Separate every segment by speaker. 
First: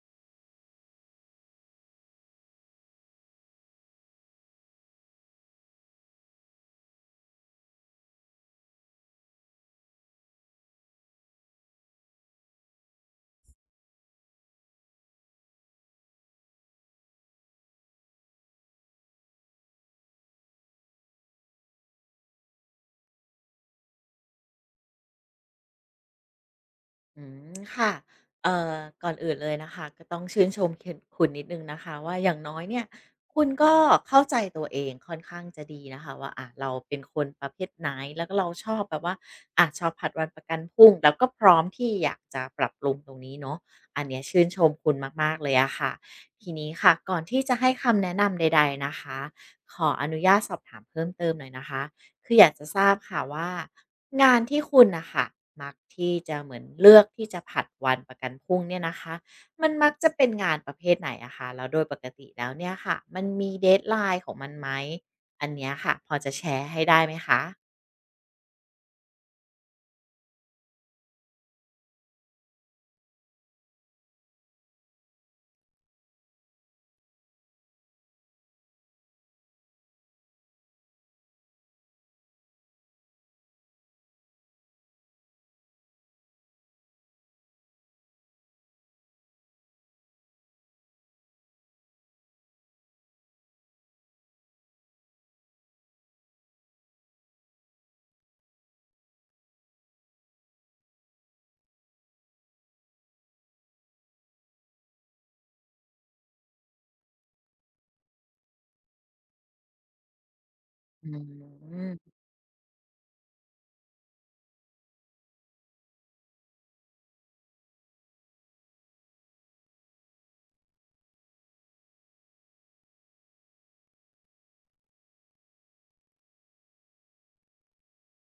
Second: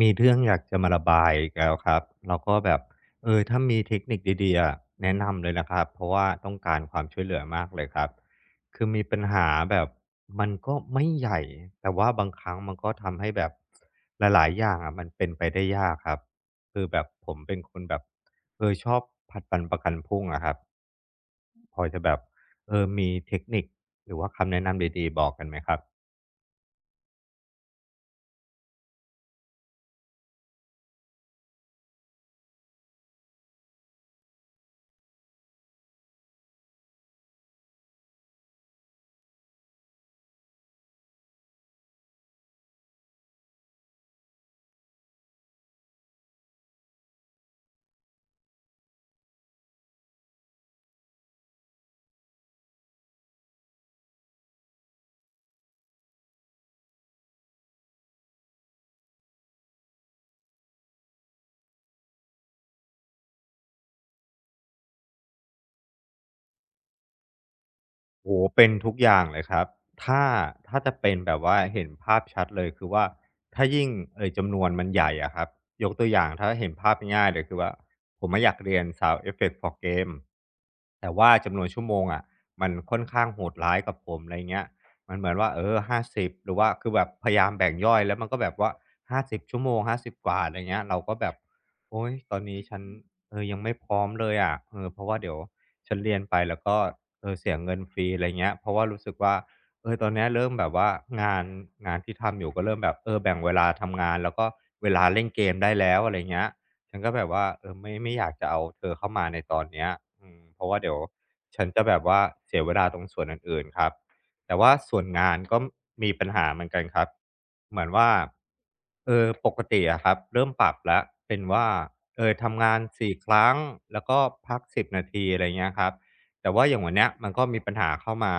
Speaker 1: มีเรื่องอยากจะมาระบายอีกแล้วครับแล้วก็แบบถ้ามีเทคนิคดีๆอะแนะนำเลยนะครับเพราะว่าต้องการความช่วยเหลือมากเลยครับคือมีปัญหาแบบมันก็ไม่ใหญ่แต่ว่าบางครั้งมันก็ทำให้แบบหลายๆอย่างอะมันเป็นไปได้ยากครับคือแบบผมเป็นคนแบบชอบผลัดวันประกันพรุ่งอะครับพอจะแบบมีเทคนิคหรือว่าคำแนะนำดีๆบอกกันไหมครับ
Speaker 2: อืมค่ะเอ่อก่อนอื่นเลยนะคะก็ต้องชื่นชมเคนคุณนิดนึงนะคะว่าอย่างน้อยเนี่ยคุณก็เข้าใจตัวเองค่อนข้างจะดีนะคะว่าอะเราเป็นคนประเภทไหนแล้วก็เราชอบแบบว่าอะชอบผัดวันประกันพรุ่งแล้วก็พร้อมที่อยากจะปรับปรุงตรงนี้เนาะอันเนี้ยชื่นชมคุณมากๆเลยอะค่ะทีนี้ค่ะก่อนที่จะให้คำแนะนำใดๆนะคะขออนุญาตสอบถามเพิ่มเติมหน่อยนะคะ คืออยากจะทราบค่ะว่างานที่คุณนะคะมักที่จะเหมือนเลือกที่จะผัดวันประกันพรุ่งเนี่ยนะคะมันมักจะเป็นงานประเภทไหนอะคะแล้วโดยปกติแล้วเนี่ยค่ะมันมี deadline ของมันไหมอันเนี้ยค่ะพอจะแชร์ให้ได้ไหมคะ
Speaker 1: โอ้โหเป็นทุกอย่างเลยครับถ้าถ้าจะเป็นแบบว่าเห็นภาพชัดเลยคือว่าถ้ายิ่งจำนวนมันใหญ่อะครับยกตัวอย่างถ้าเห็นภาพง่ายๆเลยคือว่าผมไม่อยากเรียน Sound Effects for Game แต่ว่าจำนวนชั่วโมงอะมันค่อนข้างโหดร้ายกับผมอะไร่เงี้ยมันเหมือนว่าหาสิบหรือว่าคือแบบพยายามแบ่งย่อยแล้วมันก็แบบว่า50 ชั่วโมง50 กว่าอะไรเงี้ยเราก็แบบโอ๊ยตอนนี้ฉันยังไม่พร้อมเลยอะเพราะว่าเดี๋ยวฉันเรียนไปแล้วก็ เสียเงินฟรีอะไรเงี้ยเพราะว่ารู้สึกว่าตอนเนี้ยเริ่มแบบว่างานงานที่ทำอยู่ก็เริ่มแบบแบ่งเวลาทำงานแล้วก็เวลาเล่นเกมได้แล้วอะไรเงี้ยฉันก็แบบว่าไม่อยากจะเอาเธอเข้ามาในตอนเนี้ยเพราะว่าเดี๋ยว
Speaker 2: อื
Speaker 1: ฉันจะแบบ
Speaker 2: ม
Speaker 1: ว่าเสียเวลาตรงส่วนอื่นๆครับแต่ว่าส่วนงานก็มีปัญหาเหมือนกันครับเหมือนว่าปกติอะครับเริ่มปรับแล้วเป็นว่าทำงาน4 ครั้งแล้วก็พัก10 นาทีอะไรเงี้ยครับ แต่ว่าอย่างวันเนี้ยมันก็มีปัญหาเข้ามา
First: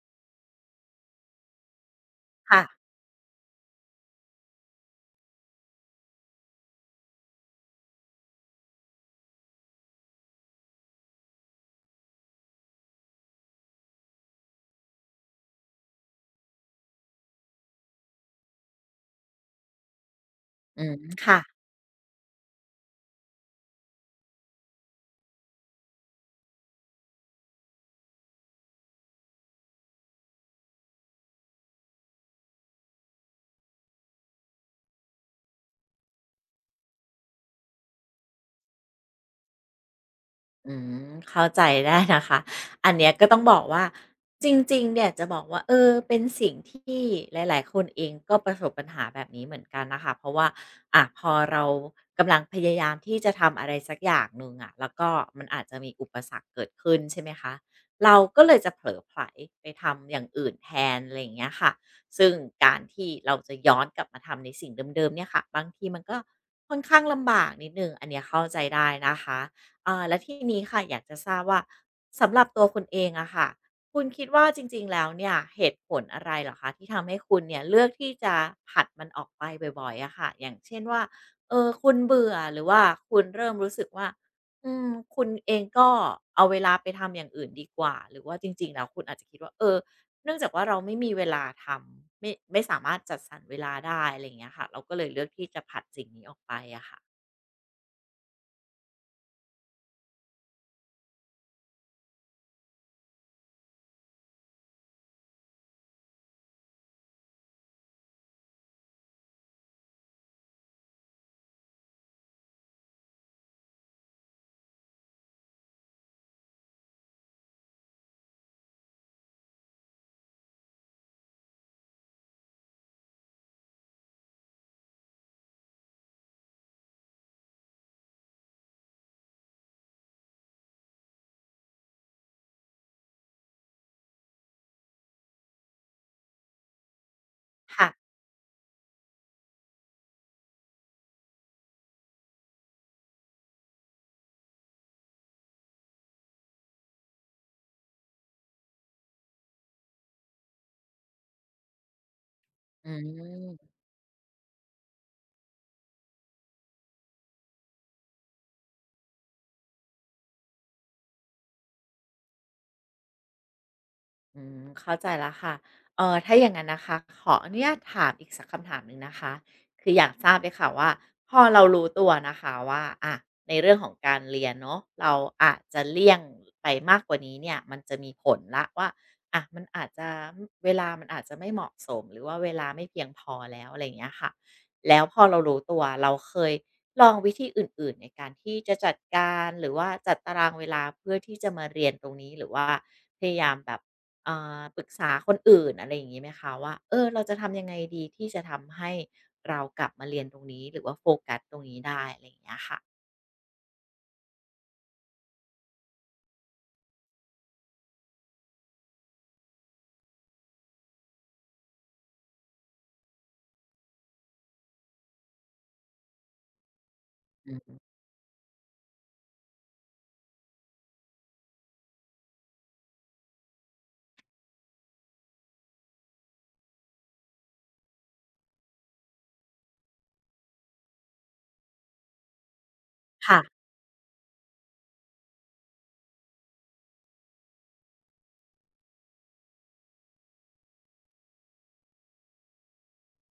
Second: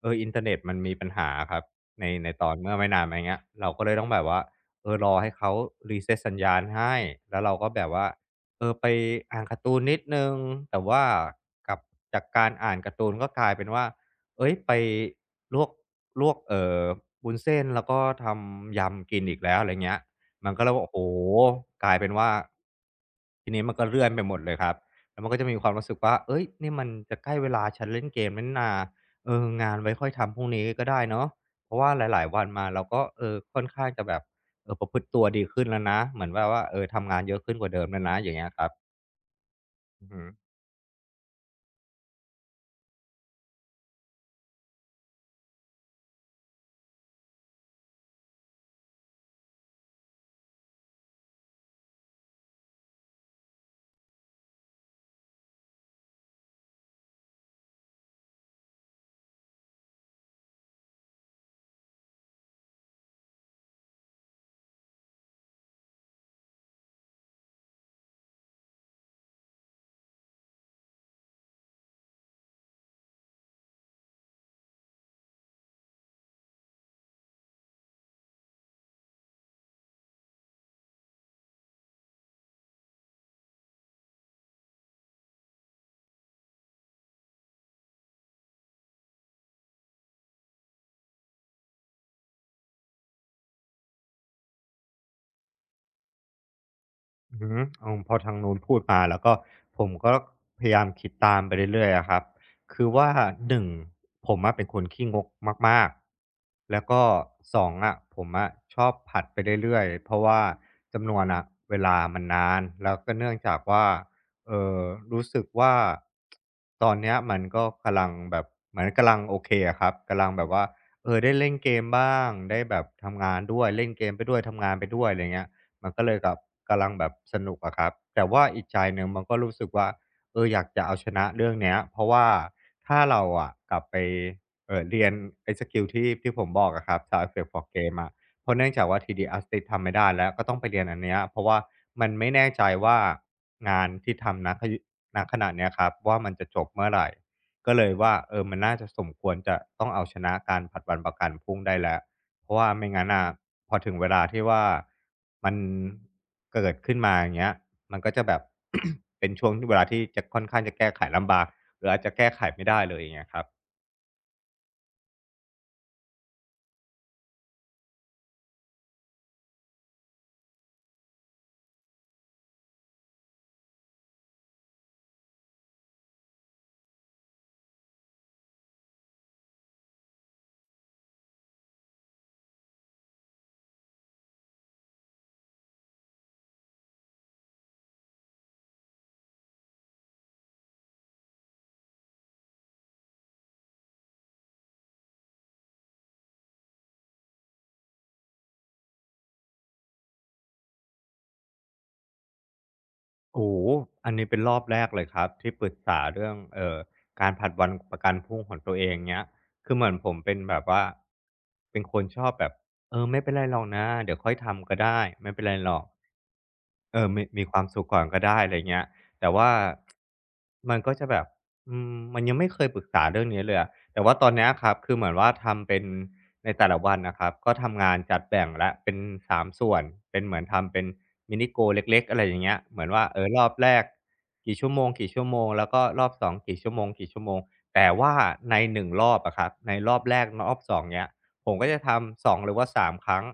Speaker 1: อินเทอร์เน็ตมันมีปัญหาครับในตอน
Speaker 2: ค่ะ
Speaker 1: เมื่อไม่นานมาเนี้ยเราก็เลยต้องแบบว่ารอให้เขา reset สัญญาณให้แล้วเราก็แบบว่าไปอ่านการ์ตูนนิดหนึ่งแต่ว่ากลับจากการอ่านการ์ตูนก็กลายเป็นว่าเฮ้ยไปลวกลวกวุ้นเส้นแล้วก็ทำยำกินอีกแล้วอะไรเงี้ยมันก็เลย
Speaker 2: อื
Speaker 1: โอ้
Speaker 2: ม
Speaker 1: โฮ
Speaker 2: ค่ะ
Speaker 1: กลายเป็นว่าทีนี้มันก็เลื่อนไปหมดเลยครับ แล้วมันก็จะมีความรู้สึกว่า เอ้ยนี่มันจะใกล้เวลาฉันเล่นเกมแล้วนี่นางานไว้ค่อยทำพรุ่งนี้ก็ได้เนาะเพราะว่าหลายๆวันมาเราก็ค่อนข้างจะแบบประพฤติตัวดีขึ้นแล้วนะ เหมือนแบบว่าทำงานเยอะขึ้นกว่าเดิมแล้วนะ อย่างเงี้ยครับอือฮึ
Speaker 2: อืมเข้าใจได้นะคะอันเนี้ยก็ต้องบอกว่าจริงๆ เนี่ยจะบอกว่าเป็นสิ่งที่หลายๆคนเองก็ประสบปัญหาแบบนี้เหมือนกันนะคะเพราะว่าอ่ะพอเรากำลังพยายามที่จะทำอะไรสักอย่างหนึ่งอะแล้วก็มันอาจจะมีอุปสรรคเกิดขึ้นใช่ไหมคะเราก็เลยจะเผลอไผลไปทำอย่างอื่นแทนอะไรอย่างเงี้ยค่ะซึ่งการที่เราจะย้อนกลับมาทำในสิ่งเดิมๆเนี่ยค่ะบางทีมันก็ค่อนข้างลำบากนิดหนึ่งอันเนี้ยเข้าใจได้นะคะ อ่าแล้วทีนี้ค่ะอยากจะทราบว่าสำหรับตัวคุณเองอะค่ะคุณคิดว่าจริงๆแล้วเนี่ยเหตุผลอะไรเหรอคะที่ทำให้คุณเนี่ยเลือกที่จะผัดมันออกไปบ่อยๆอะค่ะอย่างเช่นว่าคุณเบื่อหรือว่าคุณเริ่มรู้สึกว่าอืมคุณเองก็เอาเวลาไปทำอย่างอื่นดีกว่าหรือว่าจริงๆแล้วคุณอาจจะคิดว่าเนื่องจากว่าเราไม่มีเวลาทำไม่สามารถจัดสรรเวลาได้อะไรอย่างเงี้ยค่ะเราก็เลยเลือกที่จะผัดสิ่งนี้ออกไปอะค่ะ
Speaker 1: อืออือเอาพอทางนู้นพูดมาแล้วก็ผมก็พยายามคิดตามไปเรื่อยๆอะครับคือว่าหนึ่งผมอะเป็นคนขี้งกมากๆแล้วก็สองอะผมอะชอบผัดไปเรื่อยๆเพราะว่าจำนวนนะเวลามันนานแล้วก็เนื่องจากว่าเออรู้สึกว่าตอนเนี้ยมันก็กำลังแบบเหมือนกำลังโอเคอะครับกำลังแบบว่าได้เล่นเกมบ้างได้แบบทำงานด้วยเล่นเกมไปด้วยทำงานไปด้วยอะไรเงี้ย มันก็เลยกับกำลังแบบสนุกอะครับแต่ว่าอีกใจหนึ่งมันก็รู้สึกว่าอยากจะเอาชนะเรื่องเนี้ยเพราะว่าถ้าเราอะกลับไปเรียนไอ้สกิลที่ผมบอกอะครับ Sound Effect for
Speaker 2: ค่ะ
Speaker 1: Game อะเพราะเนื่องจากว่า 3D Artist ทำไม่ได้แล้วก็ต้องไปเรียนอันเนี้ยเพราะว่ามันไม่แน่ใจว่างานที่ทำณณะเนี้ยครับว่ามันจะจบเมื่อไรก็เลยว่ามันน่าจะสมควรจะต้องเอาชนะการผลัดวันประกันพรุ่งได้แล้ว เพราะว่า
Speaker 2: อื
Speaker 1: ไม่งั้นน่ะพ
Speaker 2: ม
Speaker 1: อถึงเวลาที่ว่ามันเกิดขึ้นมาอย่างเงี้ยมันก็จะแบบ เป็นช่วงที่เวลาที่จะค่อนข้างจะแก้ไขลำบากหรืออาจจะแก้ไขไม่ได้เลยอย่างเงี้ยครับ
Speaker 2: อืมเข้าใจแล้วค่ะถ้าอย่างนั้นนะคะขออนุญาตถามอีกสักคำถามหนึ่งนะคะ คืออยากทราบเลยค่ะว่าพอเรารู้ตัวนะคะว่าอะในเรื่องของการเรียนเนาะเราอาจจะเลี่ยงไปมากกว่านี้เนี่ยมันจะมีผลและว่าอะมันอาจจะเวลามันอาจจะไม่เหมาะสมหรือว่าเวลาไม่เพียงพอแล้วอะไรอย่างเงี้ยค่ะแล้วพอเรารู้ตัวเราเคยลองวิธีอื่นๆในการที่จะจัดการหรือว่าจัดตารางเวลาเพื่อที่จะมาเรียนตรงนี้หรือว่าพยายามแบบ อ่าปรึกษาคนอื่นอะไรอย่างงี้ไหมคะว่าเราจะทำยังไงดีที่จะทำให้เรากลับมาเรียนตรงนี้หรือว่าโฟกัสตรงนี้ได้อะไรอย่างเงี้ยค่ะ
Speaker 1: โอ้โหอันนี้เป็นรอบแรกเลยครับที่ปรึกษาเรื่องการผัดวันประกันพรุ่งของตัวเองเงี้ยคือเหมือนผมเป็นแบบว่าเป็นคนชอบแบบไม่เป็นไรหรอกนะเดี๋ยวค่อยทำก็ได้ไม่เป็นไรหรอก มี
Speaker 2: อื
Speaker 1: ความ
Speaker 2: ม
Speaker 1: สุขก่อนก็ได้อะไรเงี้ยแต่ว่ามันก็จะแบบมันยังไม่เคยปรึกษาเรื่องนี้เลยอะแต่ว่าตอนเนี้ยครับคือเหมือนว่าทำเป็นในแต่ละวันนะครับก็ทำงานจัดแบ่งแล้วเป็น3ส่วนเป็นเหมือนทำเป็น mini goal เล็กๆอะไรอย่างเงี้ยเหมือนว่า
Speaker 2: ค่ะ
Speaker 1: รอบแรกกี่ชั่วโมงๆแล้วก็รอบ2กี่ชั่วโมงๆแต่ว่าในหนึ่งรอบอะครับในรอบแรกรอบสองเงี้ยผมก็จะทำสองหรือว่าสามครั้ง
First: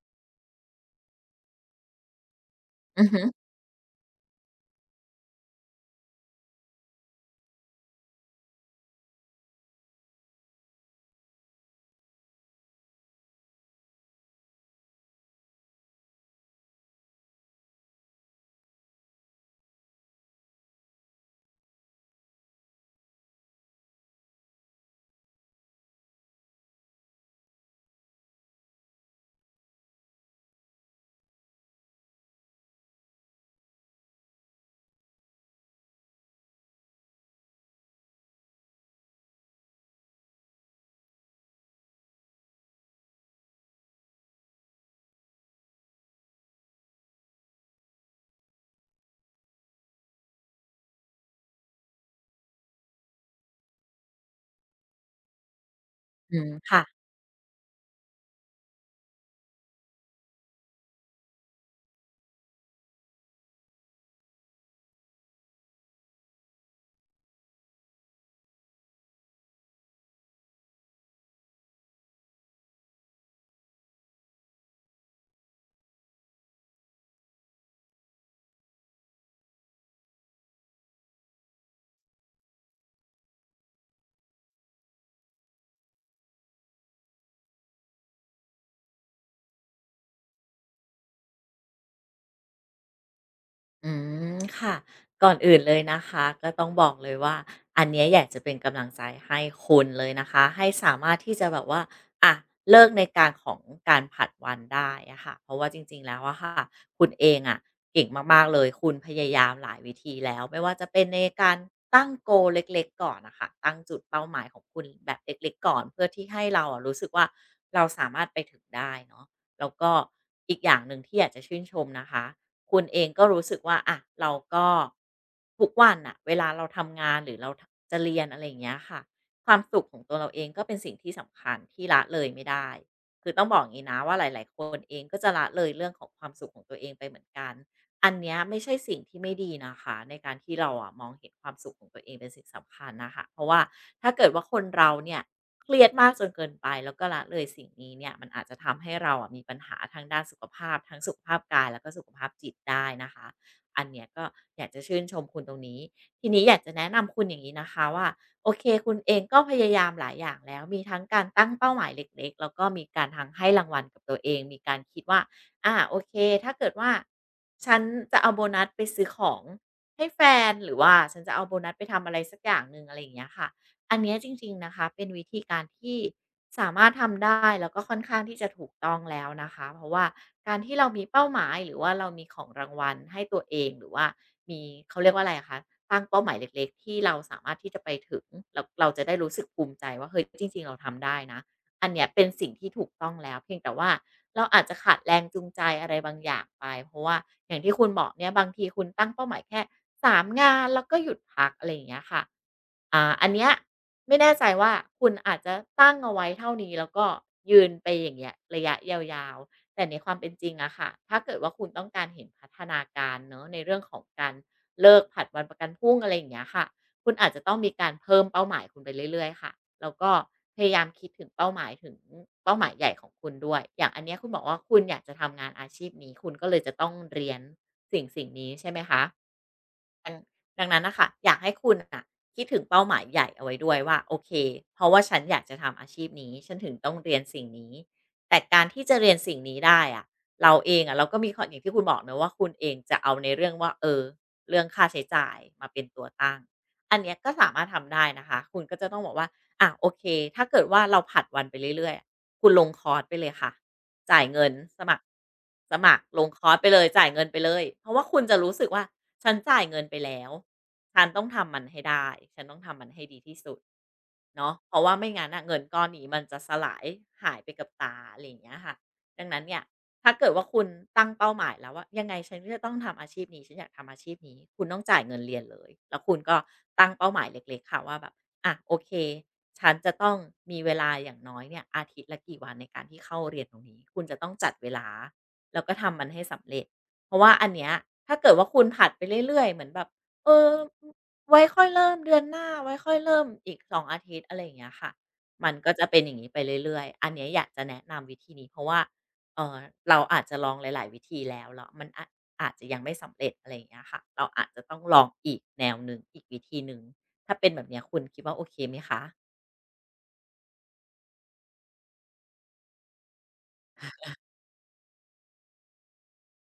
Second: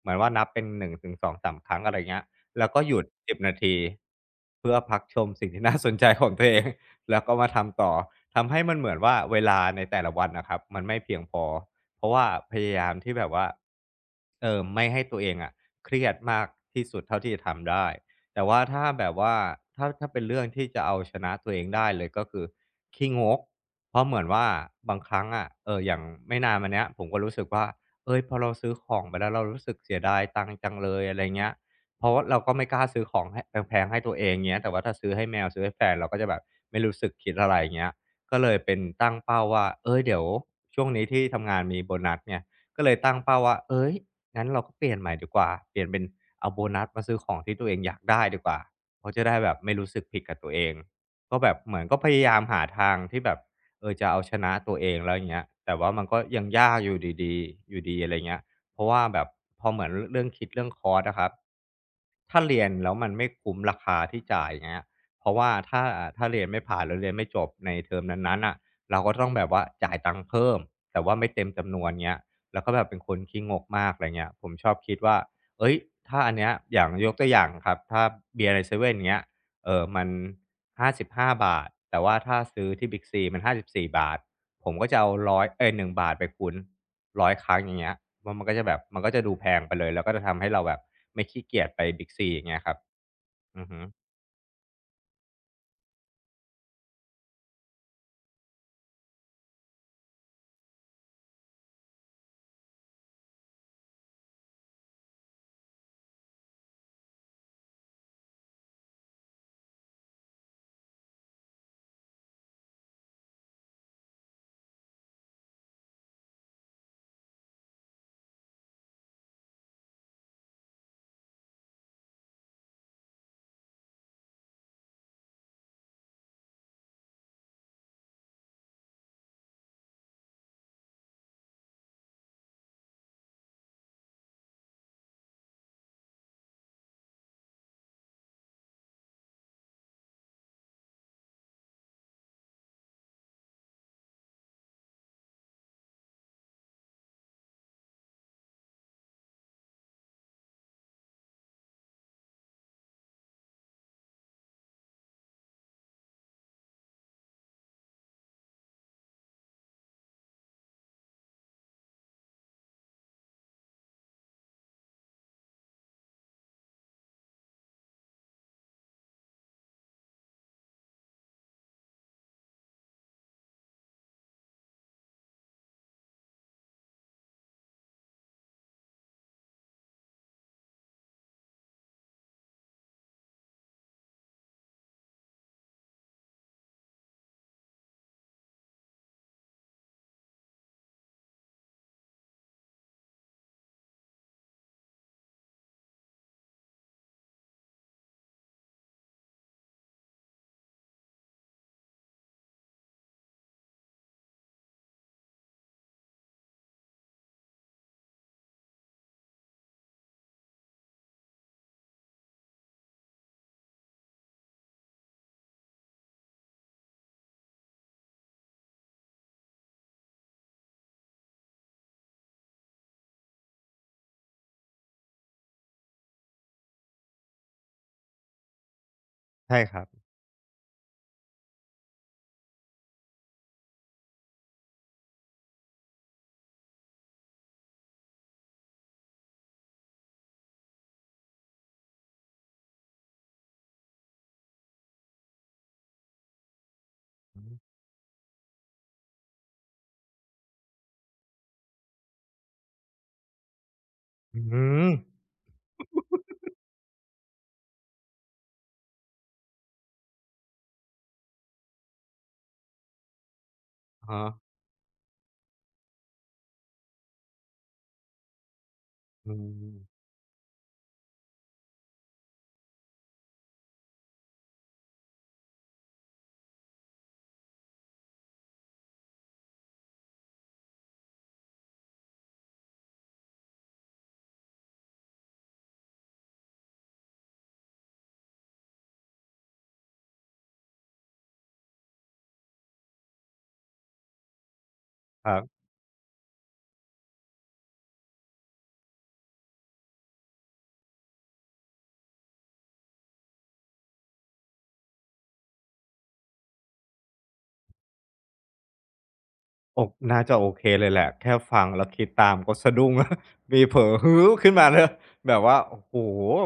Speaker 1: เหมือนว่านับเป็นหนึ่งถึงสองสา3ครั้งอะไรเงี้ย แล้วก็หยุ
Speaker 2: อื
Speaker 1: ด
Speaker 2: อฮึ
Speaker 1: 10นาทีเพื่อพักชมสิ่งที่น่าสนใจของตัวเอง แล้วก็มาทำต่อทำให้มันเหมือนว่าเวลาในแต่ละวันน่ะครับมันไม่เพียงพอเพราะว่าพยายามที่แบบว่าไม่ให้ตัวเองอะเครียดมากที่สุดเท่าที่จะทำได้แต่ว่าถ้าแบบว่าถ้าเป็นเรื่องที่จะเอาชนะตัวเองได้เลยก็คือขี้งกเพราะเหมือนว่าบางครั้งอะอย่างไม่นานมาเนี้ยผมก็รู้สึกว่าเฮ้ยพอเราซื้อของไปแล้วเรารู้สึกเสียดายตังค์จังเลยอะไรเงี้ย เพราะว่าเราก็ไม่กล้าซื้อของให้แพงๆให้ตัวเองเงี้ยแต่ว่าถ้าซื้อให้แมวซื้อให้แฟนเราก็จะแบบไม่รู้สึกคิดอะไรเงี้ยก็เลยเป็นตั้งเป้าว่า เอ้ยเดี๋ยวช่วงนี้ที่ทำงานมีโบนัสเนี่ยก็เลยตั้งเป้าว่า เอ้ยงั้นเราก็เปลี่ยนใหม่ดีกว่าเปลี่ยนเป็นเอาโบนัสมาซื้อของที่ตัวเองอยากได้ดีกว่า เพราะจะได้แบบไม่รู้สึกผิดกับตัวเองก็แบบเหมือนก็พยายามหาทางที่แบบจะเอาชนะตัวเองแล้วอย่างเงี้ยแต่ว่ามันก็
Speaker 2: อื
Speaker 1: ยัง
Speaker 2: ม
Speaker 1: ยาก
Speaker 2: ค่ะ
Speaker 1: อยู่ดีๆอยู่ดีอะไรเงี้ย เพราะว่าแบบพอเหมือนเรื่องคิดเรื่องคอร์สอะครับถ้าเรียนแล้วมันไม่คุ้มราคาที่จ่ายอย่างเงี้ยเพราะว่าถ้าเรียนไม่ผ่านหรือเรียนไม่จบในเทอมนั้นๆน่ะเราก็ต้องแบบว่าจ่ายตังค์เพิ่มแต่ว่าไม่เต็มจำนวนเงี้ยแล้วก็แบบเป็นคนขี้งกมากอะไรเงี้ยผมชอบคิดว่าเอ้ยถ้าอันเนี้ยอย่างยกตัวอย่างครับถ้าเบียร์ในเซเว่นเงี้ยมันห้าสิบห้าบาทแต่ว่าถ้าซื้อที่บิ๊ i ซีมันห้าสิบสี่บาท ผมก็จะเอาร้อยเอ๊ย1บาทไปคูณ100ครั้งอย่างเงี้ยมันก็จะแบบมันก็จะดูแพงไปเลยแล้วก็จะทำให้เราแบบไม่ขี้เกียจไป Big C อย่างเงี้ยครับอือฮึ
Speaker 2: อืมค่ะก่อนอื่นเลยนะคะก็ต้องบอกเลยว่าอันเนี้ยอยากจะเป็นกำลังใจให้คุณเลยนะคะให้สามารถที่จะแบบว่าอ่ะเลิกในการของการผัดวันได้อะค่ะเพราะว่าจริงๆแล้วอะค่ะคุณเองอะเก่งมากๆเลยคุณพยายามหลายวิธีแล้วไม่ว่าจะเป็นในการตั้งโก a เล็กๆก่อนนะคะตั้งจุดเป้าหมายของคุณแบบเล็กๆก่อนเพื่อที่ให้เราอะรู้สึกว่าเราสามารถไปถึงได้เนาะแล้วก็อีกอย่างหนึ่งที่อยากจะชื่นชมนะคะ คุณเองก็รู้สึกว่าอะเราก็ทุกวันน่ะเวลาเราทำงานหรือเราจะเรียนอะไรอย่างเงี้ยค่ะความสุขของตัวเราเองก็เป็นสิ่งที่สำคัญที่ละเลยไม่ได้คือต้องบอกอย่างงี้นะว่าหลายๆคนเองก็จะละเลยเรื่องของความสุขของตัวเองไปเหมือนกัน อันเนี้ยไม่ใช่สิ่งที่ไม่ดีนะคะในการที่เราอะมองเห็นความสุขของตัวเองเป็นสิ่งสำคัญนะคะเพราะว่าถ้าเกิดว่าคนเราเนี่ยเครียดมากจนเกินไปแล้วก็ละเลยสิ่งนี้เนี่ยมันอาจจะทำให้เราอะมีปัญหาทางด้านสุขภาพทั้งสุขภาพกายแล้วก็สุขภาพจิตได้นะคะอันเนี้ยก็อยากจะชื่นชมคุณตรงนี้ทีนี้อยากจะแนะนำคุณอย่างนี้นะคะว่าโอเคคุณเองก็พยายามหลายอย่างแล้วมีทั้งการตั้งเป้าหมายเล็กๆแล้วก็มีการทั้งให้รางวัลกับตัวเองมีการคิดว่า โอเคถ้าเกิดว่าฉันจะเอาโบนัสไปซื้อของให้แฟนหรือว่าฉันจะเอาโบนัสไปทำอะไรสักอย่างหนึ่งอะไรอย่างเงี้ยค่ะอันเนี้ยจริงๆนะคะเป็นวิธีการที่สามารถทำได้แล้วก็ค่อนข้างที่จะถูกต้องแล้วนะคะเพราะว่าการที่เรามีเป้าหมายหรือว่าเรามีของรางวัลให้ตัวเองหรือว่ามีเขาเรียกว่าอะไรอะคะตั้งเป้าหมายเล็กๆที่เราสามารถที่จะไปถึงเราจะได้รู้สึกภูมิใจว่าเฮ้ยจริงๆเราทำได้นะ อันเนี้ยเป็นสิ่งที่ถูกต้องแล้วเพียงแต่ว่าเราอาจจะขาดแรงจูงใจอะไรบางอย่างไปเพราะว่าอย่างที่คุณบอกเนี่ยบางทีคุณตั้งเป้าหมายแค่สามงานแล้วก็หยุดพักอะไรอย่างเงี้ยค่ะอันเนี้ยไม่แน่ใจว่าคุณอาจจะตั้งเอาไว้เท่านี้แล้วก็ยืนไปอย่างเงี้ยระยะยาวๆแต่ในความเป็นจริงอะค่ะถ้าเกิดว่าคุณต้องการเห็นพัฒนาการเนาะในเรื่องของการเลิกผัดวันประกันพรุ่งอะไรอย่างเงี้ยค่ะ คุณอาจจะต้องมีการเพิ่มเป้าหมายคุณไปเรื่อยๆค่ะแล้วก็พยายามคิดถึงเป้าหมายถึงเป้าหมายใหญ่ของคุณด้วยอย่างอันเนี้ยคุณบอกว่าคุณอยากจะทำงานอาชีพนี้คุณก็เลยจะต้องเรียนสิ่งนี้ใช่ไหมคะ
Speaker 1: ใช่ครับ
Speaker 2: ดังนั้นนะคะอยากให้คุณอ่ะคิดถึงเป้าหมายใหญ่เอาไว้ด้วยว่าโอเคเพราะว่าฉันอยากจะทำอาชีพนี้ฉันถึงต้องเรียนสิ่งนี้แต่การที่จะเรียนสิ่งนี้ได้อะเราเองอะเราก็มีข้ออย่างที่คุณบอกนะว่าคุณเองจะเอาในเรื่องว่าเออเรื่องค่าใช้จ่ายมาเป็นตัวตั้งอันเนี้ยก็
Speaker 1: อือ
Speaker 2: สา
Speaker 1: ฮึ
Speaker 2: มารถทำได้นะคะคุณก็จะต้องบอกว่าอะโอเคถ้าเกิดว่าเราผัดวันไปเรื่อยๆอะคุณลงคอร์สไปเลยค่ะจ่าย
Speaker 1: อื
Speaker 2: เงิ
Speaker 1: อ
Speaker 2: น
Speaker 1: ฮึ
Speaker 2: สมัครสมัครลงคอร์สไปเลยจ่ายเงินไปเลยเพราะว่าคุณจะรู้สึกว่า ฉันจ่ายเงินไปแล้วฉันต้องทำมันให้ได้ฉันต้องทำมันให้ดีที่สุด
Speaker 1: อะฮ
Speaker 2: เนาะเพราะว่าไม่งั้นน่ะเงินก้อนนี้มันจะสลายหายไปกับตาอะไรอย่างเงี้ยค่ะดัง
Speaker 1: อื
Speaker 2: นั้นเนี่ย
Speaker 1: ม
Speaker 2: ถ้าเกิดว่าคุณตั้งเป้าหมายแล้วว่ายังไงฉันก็จะต้องทำอาชีพนี้ฉันอยากทำอาชีพนี้คุณต้องจ่ายเงินเรียนเลยแล้วคุณก็ตั้งเป้าหมายเล็กๆค่ะว่าแบบอ่ะโอเคฉันจะต้องมีเวลาอย่างน้อยเนี่ยอาทิตย์ละกี่วันในการที่เข้าเรียนตรงนี้คุณจะต้องจัดเวลา แล้วก็ทำมันให้สำเร็จ เพราะว่าอันเนี้ยถ้าเกิดว่าคุณผัดไปเรื่อยๆเหมือนแบบเออไว้ค่อยเริ่มเดือนหน้าไว้ค่อยเริ่มอีก2องอาทิตย์อะไรอย่างเงี้ยค่ะ
Speaker 1: ครั
Speaker 2: มัน
Speaker 1: บ
Speaker 2: ก็จะเป็นอย่างงี้ไปเรื่อยๆอันเนี้ยอยากจะแนะนำวิธีนี้เพราะว่าเอ่อเราอาจจะลองหลายๆวิธีแล้วแล้วมันอะอาจจะยังไม่สำเร็จอะไรอย่างเงี้ยค่ะเราอาจจะต้องลองอีกแนวหนึ่งอีกวิธีหนึ่งถ้าเป็นแบบเนี้ยคุณคิดว่าโอเคไหมคะ
Speaker 1: โอกน่าจะโอเคเลยแหละแค่ฟังแล้วคิดตามก็สะดุ้งแล้ว มีเผลอฮือขึ้นมาเลยแบบว่าโอ้โฮ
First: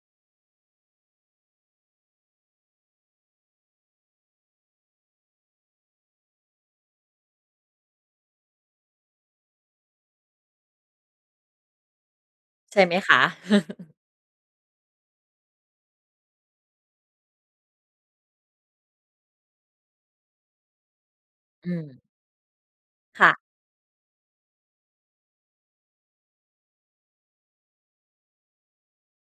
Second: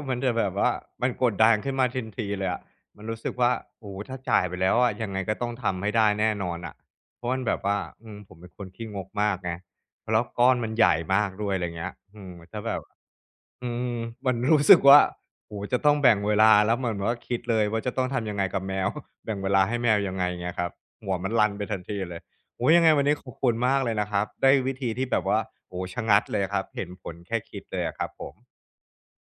Speaker 1: มันจะแบบว่ามันกดดันขึ้นมาทันทีเลยอะมันรู้สึกว่าโอ้โฮถ้าจ่ายไปแล้วอะยังไงก็ต้องทำให้ได้แน่นอนอะเพราะมันแบบว่าอืมผมเป็นคนขี้งกมากไงแล้วก้อนมันใหญ่มากด้วยอะไรเงี้ยอืมถ้าแบ
Speaker 2: ใช่
Speaker 1: บ
Speaker 2: ไหมคะ
Speaker 1: อืมมัน รู้สึกว่าโอ้โฮจะต้องแบ่งเวลาแล้วเหมือนว่าคิดเลยว่าจะต้องทำยังไงกับแมว แบ่งเวลาให้แมวยังไงเงี้ยครับหัวมันรันไป
Speaker 2: อื
Speaker 1: ทัน
Speaker 2: ม
Speaker 1: ทีเลยโอ้โฮยังไงวันนี้ข
Speaker 2: ค่ะ
Speaker 1: อบคุณมากเลยนะครับได้วิธีที่แบบว่าโอ้โฮชะงักเลยครับเห็นผลแค่คิดเลยอะครับผม